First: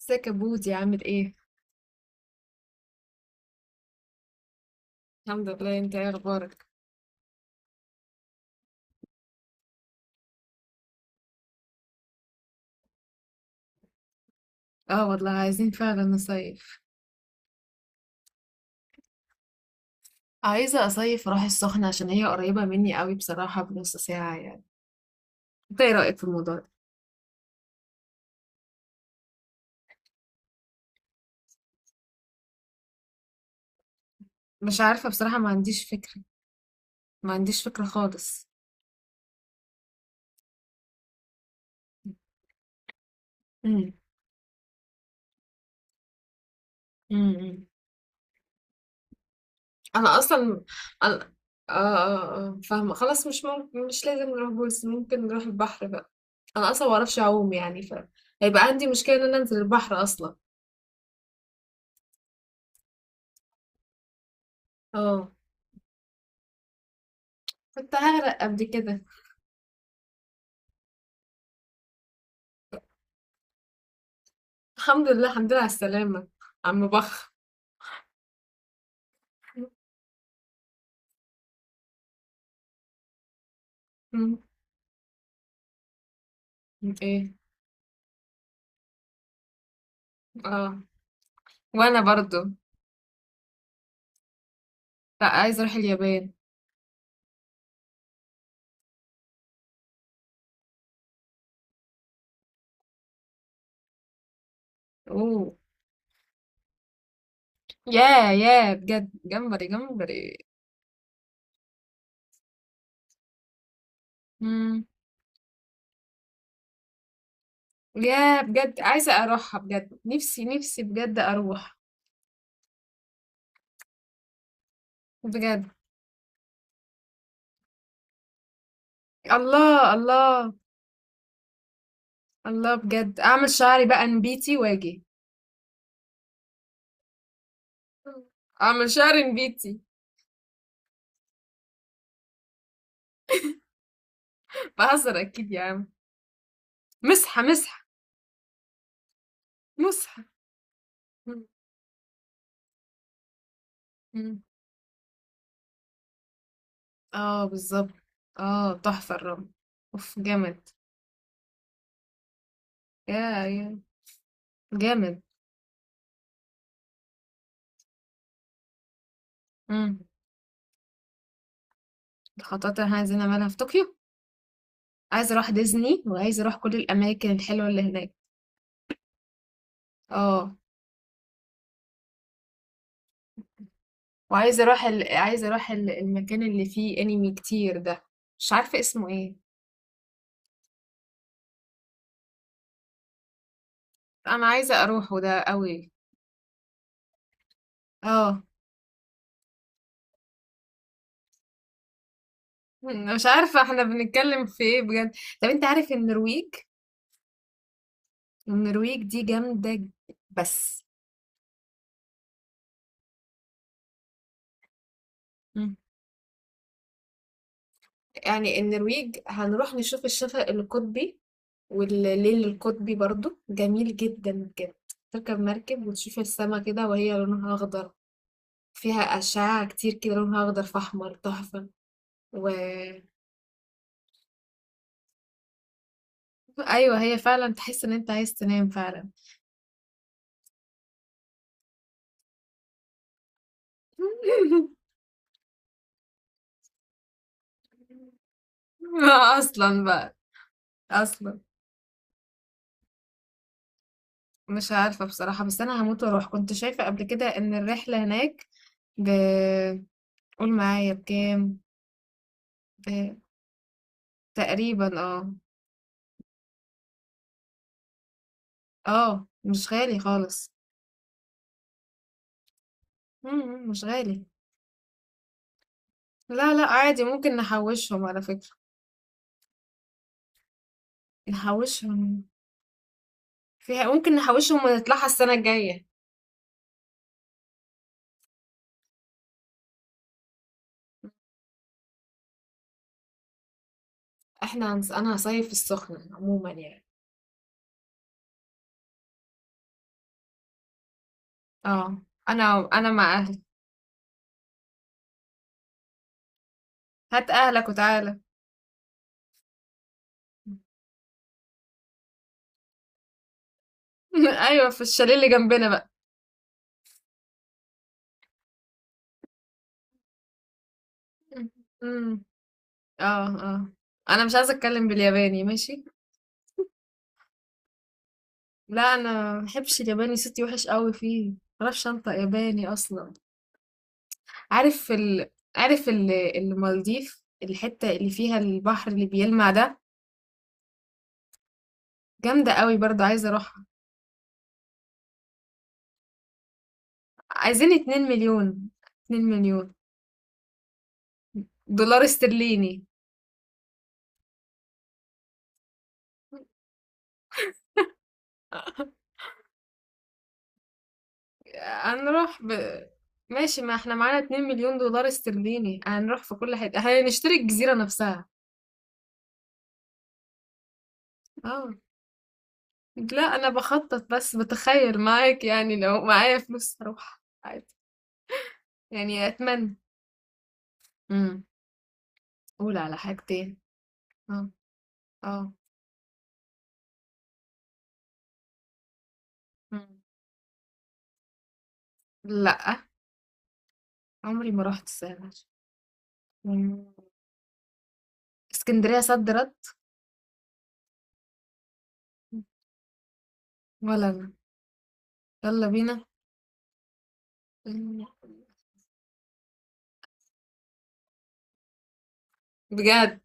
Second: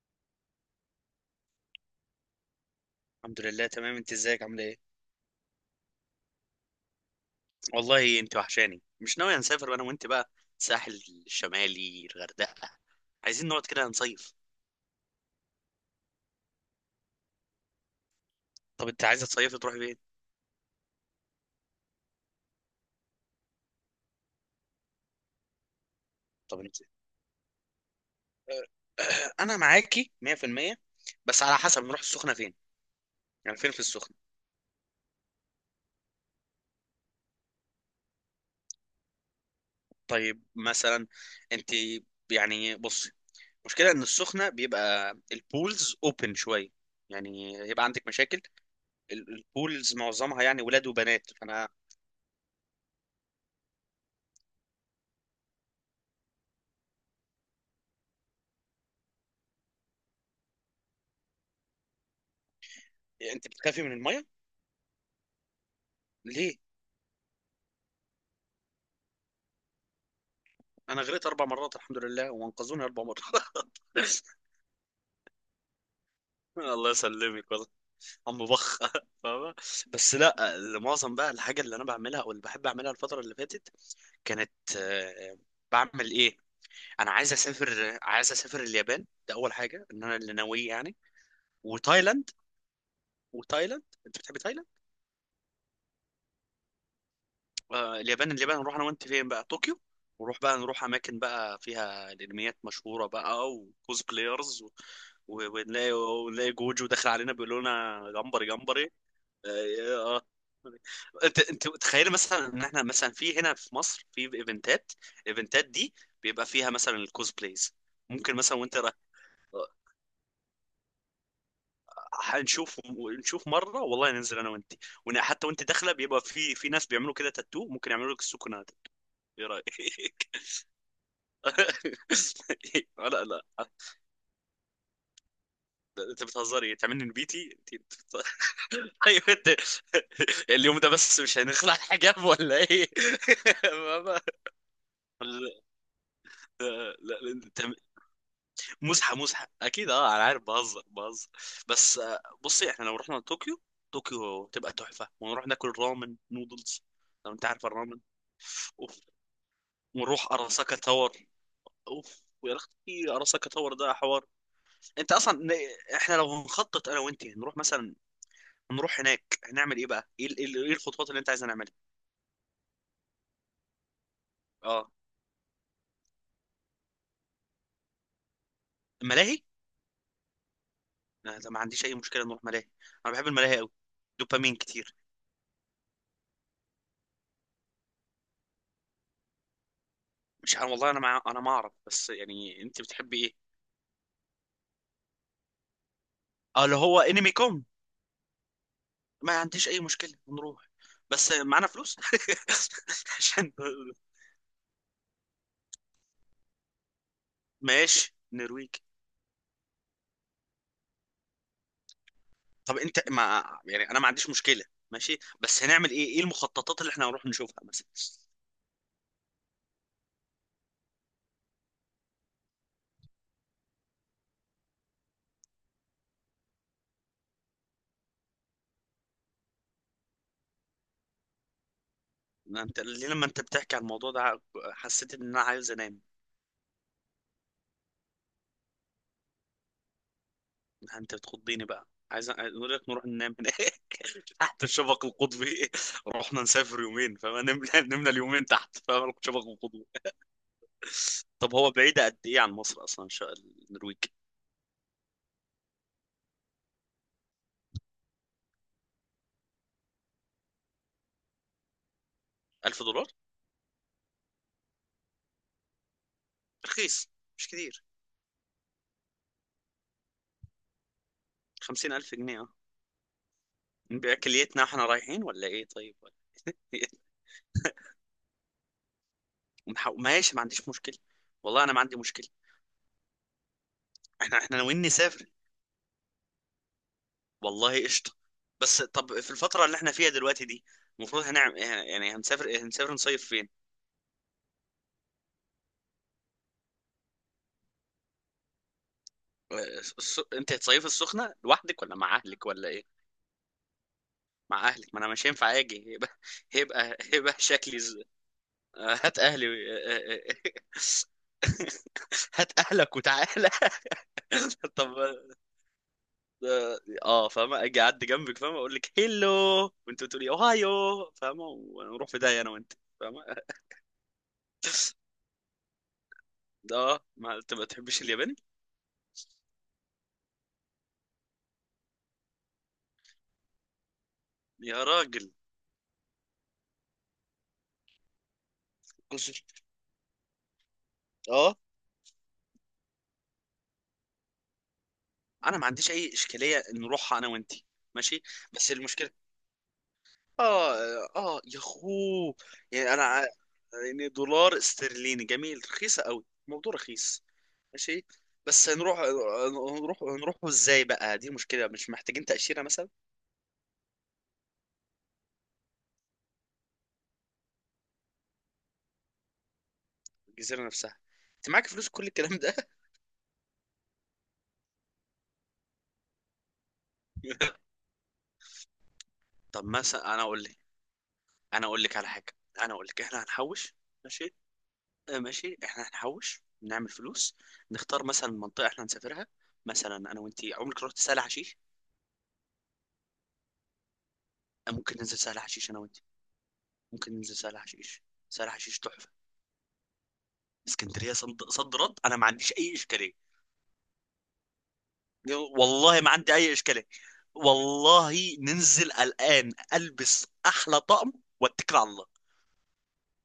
ازيك يا بودي عامل ايه؟ الحمد لله تمام، انت ازيك؟ عامله ايه؟ الحمد لله. انت ايه اخبارك؟ والله انت وحشاني، مش ناوي نسافر انا وانت بقى؟ الساحل الشمالي، الغردقه، عايزين نقعد كده نصيف. اه والله عايزين فعلا نصيف. طب انت عايزه تصيفي تروحي فين؟ عايزة اصيف راح السخنة عشان هي قريبة مني قوي، بصراحة بنص ساعة يعني. انت ايه رأيك في الموضوع طب ده؟ انت انا معاكي 100%، بس على حسب نروح السخنه فين، يعني فين في السخنه. مش عارفة بصراحة، ما عنديش فكرة. ما عنديش فكرة خالص. طيب مثلا، انت يعني بصي، المشكله امم. ان السخنه بيبقى البولز اوبن شويه، يعني امم. يبقى عندك مشاكل. البولز انا معظمها يعني اصلا ولاد وبنات، انا فانا. اه اه اه فاهمة خلاص، مش ممكن مش لازم نروح بولس، ممكن نروح البحر بقى. انا اصلا ما اعرفش اعوم يعني هيبقى عندي مشكلة ان انا انزل البحر اصلا. انت بتخافي من الميه؟ اه. ليه؟ كنت هغرق قبل كده. انا غرقت اربع مرات الحمد لله، وانقذوني اربع مرات الحمد لله، الحمد لله على السلامة. عم الله بخ. يسلمك والله. عم بخ فاهمة. بس لا، معظم بقى الحاجة اللي انا بعملها او اللي بحب اعملها الفترة اللي فاتت مم. كانت آه، بعمل ايه؟ انا عايز ايه. اسافر، عايز اسافر اليابان، ده اول حاجة ان انا اللي اه. ناويه يعني. وانا وتايلاند. برضو. وتايلاند، انت بتحب تايلاند؟ لا عايزة اروح اليابان. اليابان، اليابان نروح انا وانت فين بقى؟ طوكيو؟ ونروح بقى، نروح اماكن بقى فيها الانميات مشهوره بقى، وكوز بلايرز و... اوه. ونلاقي جوجو داخل علينا بيقول لنا يا جمبري يا جمبري. بجد جمبري آه، آه. جمبري. انت تخيل مثلا ان احنا مثلا في هنا في مصر في مم. ايفنتات، الايفنتات دي بيبقى فيها مثلا الكوزبلايز. ممكن يا مثلا بجد عايزة اروحها بجد، نفسي نفسي بجد اروح. هنشوف، نشوف مره والله، ننزل انا وانت. وحتى وانت بجد. داخله بيبقى في ناس بيعملوا كده تاتو، ممكن يعملوا لك السكنه تاتو. ايه الله رايك؟ الله. الله بجد لا اعمل لا، شعري بقى نبيتي واجي. انت بتهزري تعملني نبيتي؟ اعمل شعري طيب انت، نبيتي. اليوم ده بس مش هنخلع الحجاب ولا ايه؟ ماما. بهزر لا اكيد يا عم. لا، مسحة انت مسحة. مزحه مزحه اكيد، اه انا مسحة. عارف، بهزر بهزر. بس بصي، احنا لو رحنا طوكيو، مم. طوكيو تبقى تحفه، ونروح ناكل رامن نودلز. لو اه انت عارف بالظبط. الرامن. اه اوف. تحفة الرمل. اوف ونروح جامد. اراساكا تاور، اوف ويا اختي يا اراساكا تاور يا ده حوار. انت جامد. اصلا ن- احنا لو نخطط انا وانت نروح مثلا، نروح هناك هنعمل ايه امم. بقى، ايه إيه الخطوات اللي انت عايز نعملها؟ الخطوات اللي احنا عايزين نعملها في طوكيو. اه، عايزة اروح ديزني وعايزة اروح كل الاماكن الحلوة اللي هناك. الملاهي. اه. لا لا، ما عنديش اي مشكله نروح ملاهي، انا بحب الملاهي قوي، دوبامين وعايزة اروح كتير. ال... عايزة اروح ال... المكان اللي فيه انمي كتير ده. مش عارفة اسمه ايه. مش عارف والله، انا مع... انا ما اعرف، بس يعني انت بتحبي ايه؟ انا عايزة اروحه ده قوي. اه، اللي هو انمي كوم. اه. ما عنديش اي مشكله نروح، بس معانا فلوس مش عشان. عارفة احنا بنتكلم في ايه بجد. طب انت عارف النرويج؟ ماشي نرويج. النرويج دي جامدة بس. طب انت، ما يعني انا ما عنديش مشكله، ماشي، بس مم. هنعمل ايه؟ ايه المخططات اللي احنا هنروح نشوفها مثلا؟ يعني النرويج هنروح نشوف الشفق القطبي والليل القطبي برضو جميل جدا بجد. تركب مركب وتشوف السما كده وهي لونها أخضر. فيها أشعة كتير كده لونها أخضر في أحمر تحفة. و ما انت ليه لما انت بتحكي عن الموضوع ده حسيت ان انا عايز انام؟ أيوة هي فعلا تحس إن أنت عايز تنام فعلا. انت بتخضيني بقى، عايز اقول لك نروح ننام هناك تحت الشفق القطبي. رحنا نسافر يومين، فما نمنا، نمنا اليومين تحت، فاهم، الشفق أصلا القطبي. بقى. أصلا. طب هو بعيدة قد ايه عن مصر اصلا؟ النرويج. مش عارفة بصراحة، بس أنا هموت وأروح. كنت شايفة قبل كده إن الرحلة هناك ب قول معايا بكام. 1000 دولار، ب... تقريبا اه. رخيص، مش كتير. اه مش غالي خالص. 50000 جنيه، اه. مم، مش غالي. باكليتنا احنا رايحين ولا ايه طيب؟ ولا لا لا إيه؟ عادي، ممكن نحوشهم على فكرة. ماشي، ما عنديش مشكلة، والله انا ما عندي نحوشهم. مشكلة. فيها ممكن احنا نحوشهم ناويين ونطلعها نسافر، السنة الجاية. والله قشطة. بس طب في الفترة اللي احنا فيها دلوقتي دي، المفروض هنعمل إيه؟ يعني هنسافر إيه؟ هنسافر نصيف فين؟ انا هصيف في السخنة عموما يعني. الس... انت هتصيفي السخنه لوحدك ولا اه. مع اهلك انا ولا ايه؟ انا مع اهلي. مع اهلك؟ ما انا مش هينفع اجي، هيبقى هيبقى هات هيبقى اهلك شكلي ز... وتعالى. هات اهلي. هات اهلك وتعالى. ايوه في طب، الشاليه اللي جنبنا بقى. اه، فاهمه، اجي اعدي جنبك، فاهمه، اقول لك هيلو وانت تقولي اوهايو، فاهمه، امم. ونروح في داهيه انا وانت، فاهمه. اه اه. انا مش عايزة اتكلم بالياباني ماشي. اه، ما انت ما تحبش الياباني. لا انا ما بحبش الياباني، صوتي وحش قوي فيه، ما بعرفش انطق ياباني اصلا. يا عارف ال... راجل. عارف المالديف الحتة اللي فيها البحر اللي أجل. بيلمع ده اه، جامدة قوي برضو عايزة اروحها. انا ما عنديش اي اشكاليه نروحها انا وانت. عايزين 2 ماشي، مليون بس المشكله، 2 مليون اه، اه يا دولار اخوه. استرليني. يعني انا ع- يعني دولار استرليني جميل، رخيصه قوي الموضوع، رخيص، ماشي. بس هنروح ازاي بقى؟ دي مشكله، مش محتاجين هنروح تاشيره مثلا؟ ماشي. ما احنا معانا 2 مليون دولار استرليني، هنروح في كل حتة هنشتري الجزيرة نفسها. الجزيره نفسها. انت معاك اه. فلوس كل الكلام ده؟ لا انا بخطط بس بتخيل معاك، يعني لو معايا فلوس هروح عادي. يعني طب اتمنى. مثلا، امم. انا اقول لك على حاجه. انا قول اقول على لك، احنا حاجتين. هنحوش، ماشي. اه. اه. ماشي، احنا هنحوش نعمل فلوس، نختار مثلا منطقه احنا هنسافرها. مم. مثلا انا وانتي عمرك رحت سهل حشيش؟ لا عمري ما رحت ممكن ننزل الساحل. سهل حشيش انا وانتي، مم. ممكن ننزل سهل حشيش، سهل حشيش اسكندرية تحفه. صد رد. اسكندريه صد رد، انا ما عنديش اي اشكاليه، ولا انا. يلا والله بينا. ما عندي اي اشكاليه. إمم. والله ننزل الان، البس احلى طقم واتكل على الله. بجد!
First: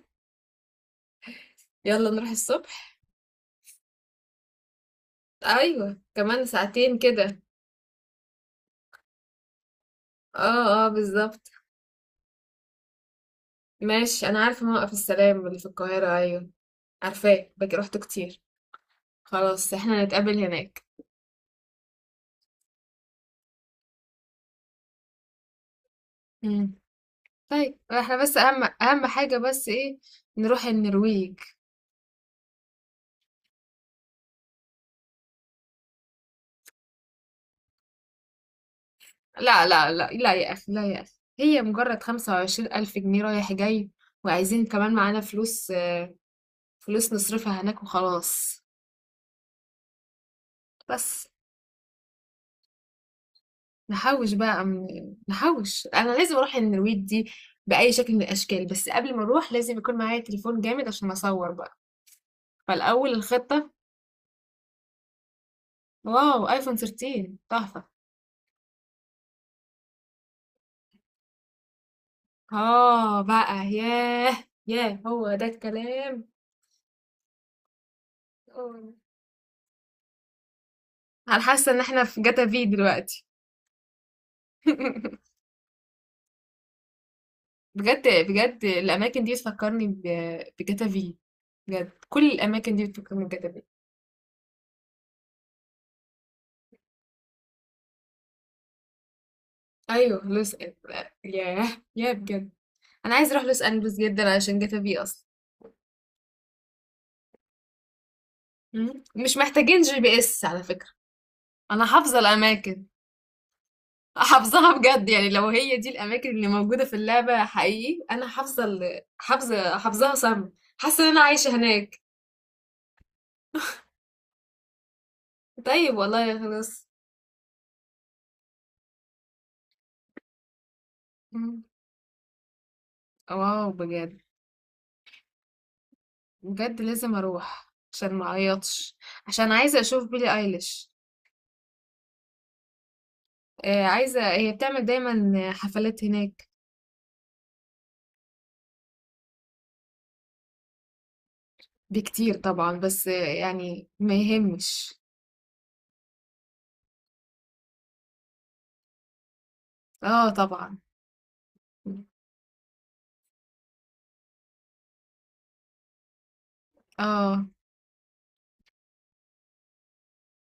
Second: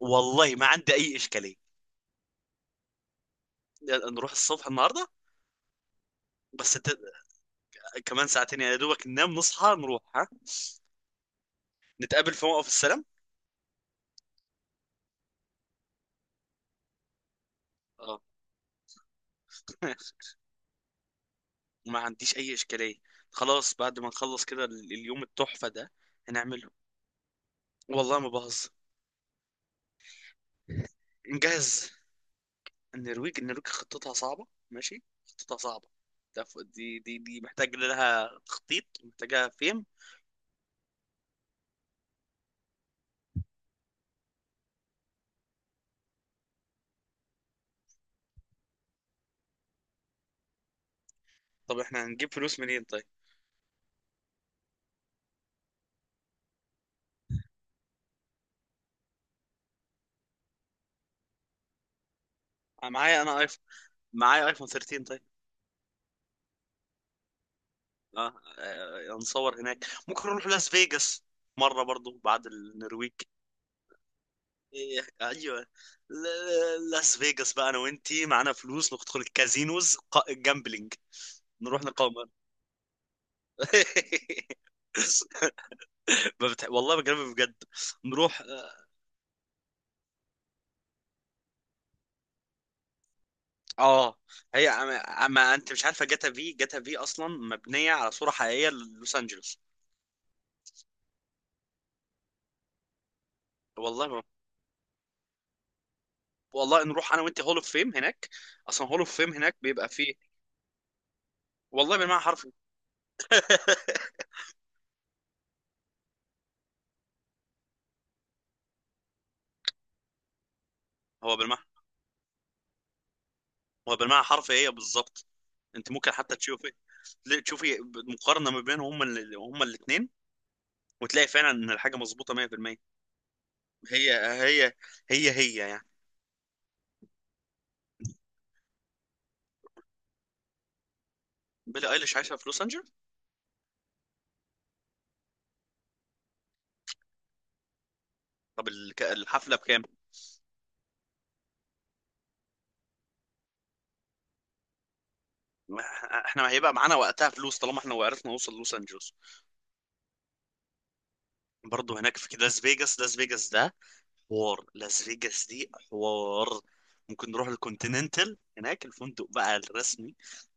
والله ما عندي اي اشكاليه. يالّا نروح الصبح؟ نروح الصبح النهارده. أيوه، كمان بس ت... ساعتين كده. كمان ساعتين يا دوبك، ننام نصحى نروح، ها. آه، آه، بالضبط. نتقابل في موقف السلام. ماشي، أنا عارفة موقف السلام اللي في القاهرة، أيوه، عارفاه، باجي رُحته اه. كتير. خلاص، إحنا هنتقابل هناك. ما عنديش اي اشكاليه. خلاص، بعد ما نخلص كده اليوم التحفه ده هنعمله. إمم. طيب، إحنا والله ما بس أهم بهزر. أهم حاجة بس إيه، نروح النرويج. نجهز. النرويج، النرويج خطتها صعبة، ماشي، خطتها صعبة، ده دي محتاج لها تخطيط، محتاجها لأ، فهم. لأ، لأ، لأ يا أخي، لا يا أخي، هي مجرد 25.000 جنيه رايح جاي، وعايزين كمان معانا فلوس، فلوس نصرفها هناك وخلاص، بس. طب احنا هنجيب فلوس منين طيب؟ نحوش بقى من... نحوش انا لازم اروح النرويج دي باي شكل من الاشكال، بس قبل ما اروح لازم يكون معايا تليفون جامد عشان اصور بقى، أنا فالاول معايا انا ايفون، الخطه. معايا ايفون 13، طيب. واو ايفون 13 تحفه. اه، هنصور هناك، ممكن نروح لاس فيجاس مرة برضو بعد النرويج. اه بقى ياه. ياه هو ده ايوه، الكلام. لاس فيجاس بقى، انا وانتي معانا آه. فلوس، ندخل الكازينوز، جامبلينج، انا حاسه ان نروح احنا في نقامر. جاتا في دلوقتي. ما بتح... والله بكلمك بجد، بجد نروح بجد الاماكن دي بتفكرني بجاتا في. بجد كل الاماكن دي بتفكرني بجاتا في. اه. هي أما أما انت مش عارفه جاتا في، جاتا في اصلا مبنيه على صوره حقيقيه للوس انجلوس. ايوه لوس. ياه. ياه بجد. انا عايز اروح لوس انجلوس والله ما جدا علشان جاتا في اصلا. والله نروح انا وانت هول اوف فيم هناك، اصلا هول مم. اوف فيم مش هناك محتاجين بيبقى جي فيه. بي اس على فكرة. انا والله حافظة بالمعنى حرفي. الاماكن. حافظاها بجد، يعني لو هي دي الاماكن اللي موجودة في اللعبة حقيقي، انا حافظة ال- حافظة حافظاها صم. حاسة ان انا هو عايشة بالمعنى هناك. هو بالمعنى حرفي، هي بالظبط. انت طيب ممكن والله حتى يا تشوفي، خلاص. تشوفي مقارنه ما بينهم، هما هما الاثنين، وتلاقي فعلا مم. ان الحاجه مظبوطه 100%. واو بجد. هي هي هي يعني. بجد لازم اروح عشان ما اعيطش، عشان عايزه اشوف بيلي ايليش. بيلي ايليش عايشه في لوس انجلوس. آه عايزه، هي بتعمل دايما حفلات هناك. طب الحفله بكام؟ بكتير طبعا، بس آه، يعني ما يهمش. ما- احنا هيبقى معانا وقتها فلوس، طالما احنا وعرفنا نوصل لوس انجلوس. اه طبعا. برضه هناك في لاس فيجاس، لاس فيجاس ده حوار لاس فيجاس دي حوار. ممكن آه. نروح الكونتيننتال هناك، الفندق بقى الرسمي،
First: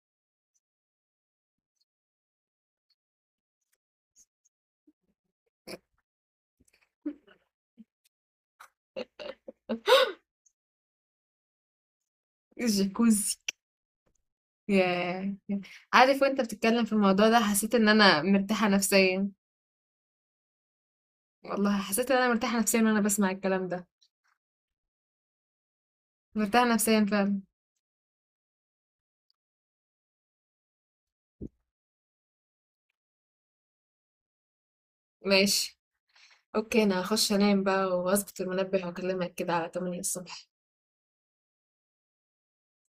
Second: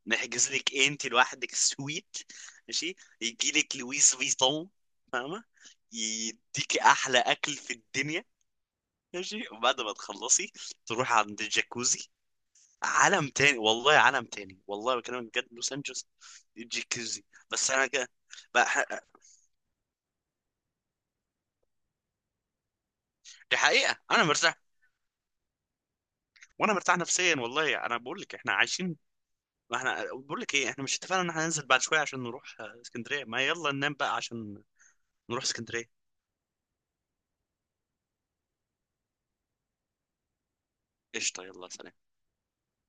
نحجز لك انت لوحدك سويت، ماشي، يجي لك لويس فيتون، فاهمه، يديكي احلى اكل في الدنيا، ماشي، وبعد ما تخلصي تروحي عند الجاكوزي. عالم الجاكوزي. تاني والله، عالم تاني والله، ياه! بكلمك بجد لوس انجلوس، عارف وأنت بتتكلم في الجاكوزي. الموضوع ده بس حسيت انا إن كده أنا مرتاحة بقى- نفسيًا. والله حسيت إن أنا مرتاحة نفسيًا وأنا بسمع دي الكلام ده. حقيقه انا مرتاح، مرتاحة وانا مرتاح نفسيًا نفسيا، فعلًا. والله انا بقول لك احنا عايشين. ما احنا بقول لك ايه، احنا مش اتفقنا ان احنا ننزل بعد شويه عشان نروح اسكندريه؟ ما يلا ننام بقى عشان نروح ماشي. اسكندريه. أوكي، أنا هخش أنام بقى وأظبط المنبه وأكلمك كده على 8 الصبح. قشطه، يلا سلام.